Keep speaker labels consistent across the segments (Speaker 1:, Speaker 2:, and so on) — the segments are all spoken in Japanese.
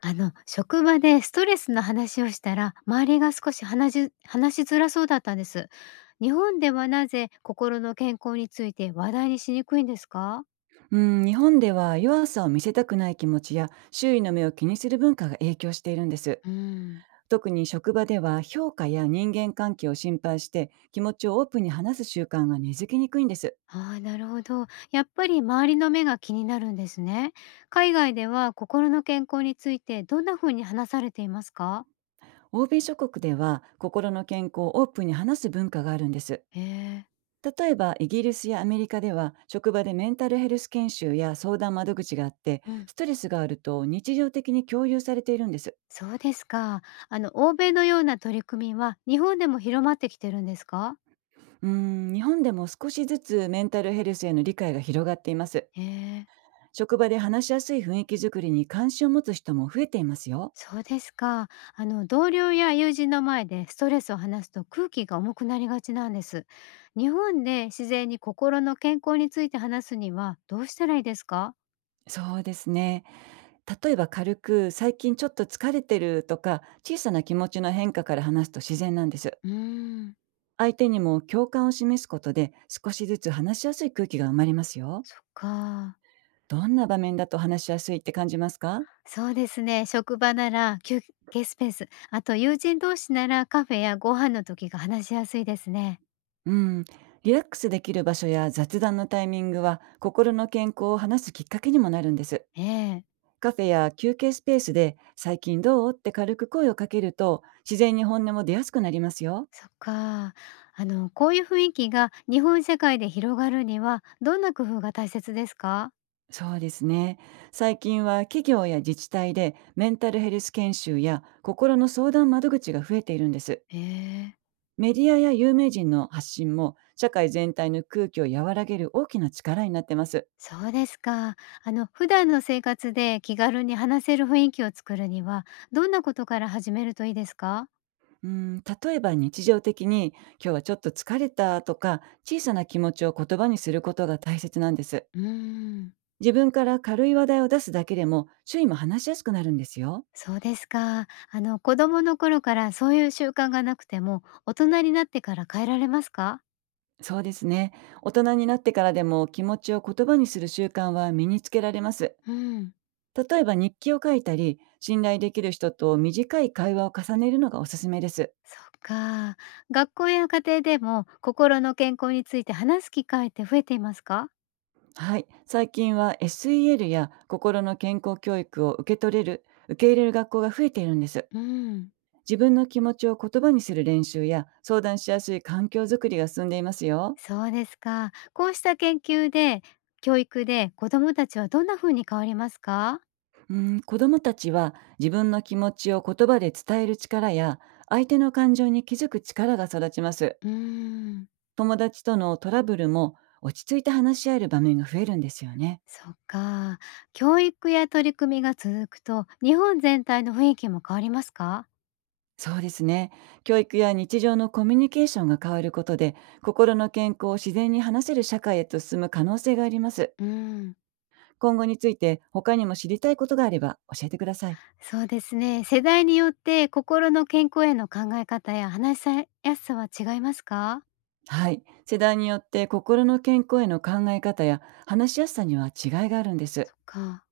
Speaker 1: 職場でストレスの話をしたら、周りが少し話しづらそうだったんです。日本ではなぜ心の健康について話題にしにくいんですか？
Speaker 2: うん、日本では弱さを見せたくない気持ちや周囲の目を気にする文化が影響しているんです。
Speaker 1: うん。
Speaker 2: 特に職場では評価や人間関係を心配して気持ちをオープンに話す習慣が根付きにくいんです。
Speaker 1: ああ、なるほど。やっぱり周りの目が気になるんですね。海外では心の健康についてどんな風に話されていますか？
Speaker 2: 欧米諸国では心の健康をオープンに話す文化があるんです。
Speaker 1: へえ。
Speaker 2: 例えばイギリスやアメリカでは職場でメンタルヘルス研修や相談窓口があって、
Speaker 1: うん。
Speaker 2: ストレスがあると日常的に共有されているんです。
Speaker 1: そうですか。欧米のような取り組みは日本でも広まってきてるんですか？
Speaker 2: うん、日本でも少しずつメンタルヘルスへの理解が広がっています。
Speaker 1: へえ。
Speaker 2: 職場で話しやすい雰囲気づくりに関心を持つ人も増えていますよ。
Speaker 1: そうですか。あの、同僚や友人の前でストレスを話すと空気が重くなりがちなんです。日本で自然に心の健康について話すにはどうしたらいいですか？
Speaker 2: そうですね。例えば軽く最近ちょっと疲れてるとか、小さな気持ちの変化から話すと自然なんです。
Speaker 1: うーん。
Speaker 2: 相手にも共感を示すことで少しずつ話しやすい空気が生まれますよ。
Speaker 1: そっか。
Speaker 2: どんな場面だと話しやすいって感じますか？
Speaker 1: そうですね。職場なら休憩スペース、あと友人同士ならカフェやご飯の時が話しやすいですね。
Speaker 2: うん。リラックスできる場所や雑談のタイミングは心の健康を話すきっかけにもなるんです。
Speaker 1: ええ。
Speaker 2: カフェや休憩スペースで「最近どう？」って軽く声をかけると、自然に本音も出やすくなりますよ。
Speaker 1: そっか。あの、こういう雰囲気が日本社会で広がるにはどんな工夫が大切ですか？
Speaker 2: そうですね。最近は企業や自治体でメンタルヘルス研修や心の相談窓口が増えているんです。
Speaker 1: ええ。
Speaker 2: メディアや有名人の発信も社会全体の空気を和らげる大きな力になってます。
Speaker 1: そうですか。あの、普段の生活で気軽に話せる雰囲気を作るには、どんなことから始めるといいですか？
Speaker 2: うん、例えば日常的に今日はちょっと疲れたとか、小さな気持ちを言葉にすることが大切なんです。
Speaker 1: うーん。
Speaker 2: 自分から軽い話題を出すだけでも、周囲も話しやすくなるんですよ。
Speaker 1: そうですか。あの、子供の頃からそういう習慣がなくても、大人になってから変えられますか？
Speaker 2: そうですね。大人になってからでも気持ちを言葉にする習慣は身につけられます。
Speaker 1: うん。
Speaker 2: 例えば日記を書いたり、信頼できる人と短い会話を重ねるのがおすすめです。
Speaker 1: そっか。学校や家庭でも心の健康について話す機会って増えていますか？
Speaker 2: はい。最近は SEL や心の健康教育を受け取れる、受け入れる学校が増えているんです。
Speaker 1: うん。
Speaker 2: 自分の気持ちを言葉にする練習や相談しやすい環境づくりが進んでいますよ。
Speaker 1: そうですか。こうした研究で教育で子どもたちはどんな風に変わりますか？
Speaker 2: うん、子どもたちは自分の気持ちを言葉で伝える力や相手の感情に気づく力が育ちます。
Speaker 1: うーん。
Speaker 2: 友達とのトラブルも落ち着いて話し合える場面が増えるんですよね。
Speaker 1: そっか。教育や取り組みが続くと、日本全体の雰囲気も変わりますか？
Speaker 2: そうですね。教育や日常のコミュニケーションが変わることで、心の健康を自然に話せる社会へと進む可能性があります。
Speaker 1: うん。
Speaker 2: 今後について他にも知りたいことがあれば教えてください。
Speaker 1: そうですね。世代によって心の健康への考え方や話しやすさは違いますか？
Speaker 2: はい。世代によって心の健康への考え方や話しやすさには違いがあるんで
Speaker 1: そ
Speaker 2: す。
Speaker 1: っか。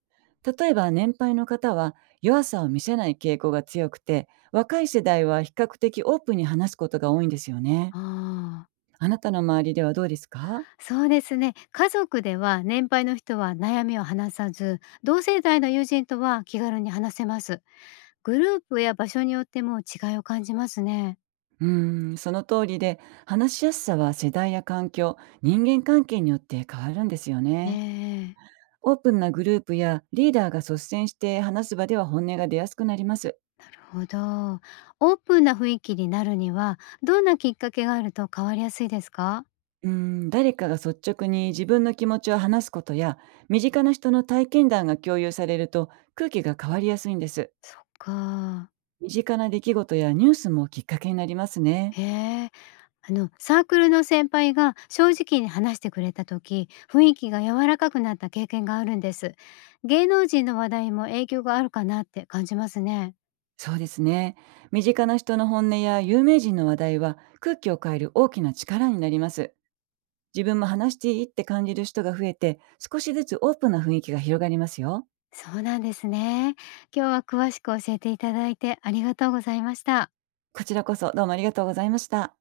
Speaker 2: 例えば年配の方は弱さを見せない傾向が強くて、若い世代は比較的オープンに話すことが多いんですよね。
Speaker 1: ああ。
Speaker 2: あなたの周りではどうですか？
Speaker 1: そうですね。家族では年配の人は悩みを話さず、同世代の友人とは気軽に話せます。グループや場所によっても違いを感じますね。
Speaker 2: うーん、その通りで、話しやすさは世代や環境、人間関係によって変わるんですよね。
Speaker 1: ねえ。
Speaker 2: オープンなグループやリーダーが率先して話す場では本音が出やすくなります。
Speaker 1: ほど。オープンな雰囲気になるには、どんなきっかけがあると変わりやすいですか？
Speaker 2: うーん、誰かが率直に自分の気持ちを話すことや、身近な人の体験談が共有されると空気が変わりやすいんです。
Speaker 1: そっか。
Speaker 2: 身近な出来事やニュースもきっかけになりますね。
Speaker 1: へえ。あの、サークルの先輩が正直に話してくれた時、雰囲気が柔らかくなった経験があるんです。芸能人の話題も影響があるかなって感じますね。
Speaker 2: そうですね。身近な人の本音や有名人の話題は空気を変える大きな力になります。自分も話していいって感じる人が増えて、少しずつオープンな雰囲気が広がりますよ。
Speaker 1: そうなんですね。今日は詳しく教えていただいてありがとうございました。
Speaker 2: こちらこそどうもありがとうございました。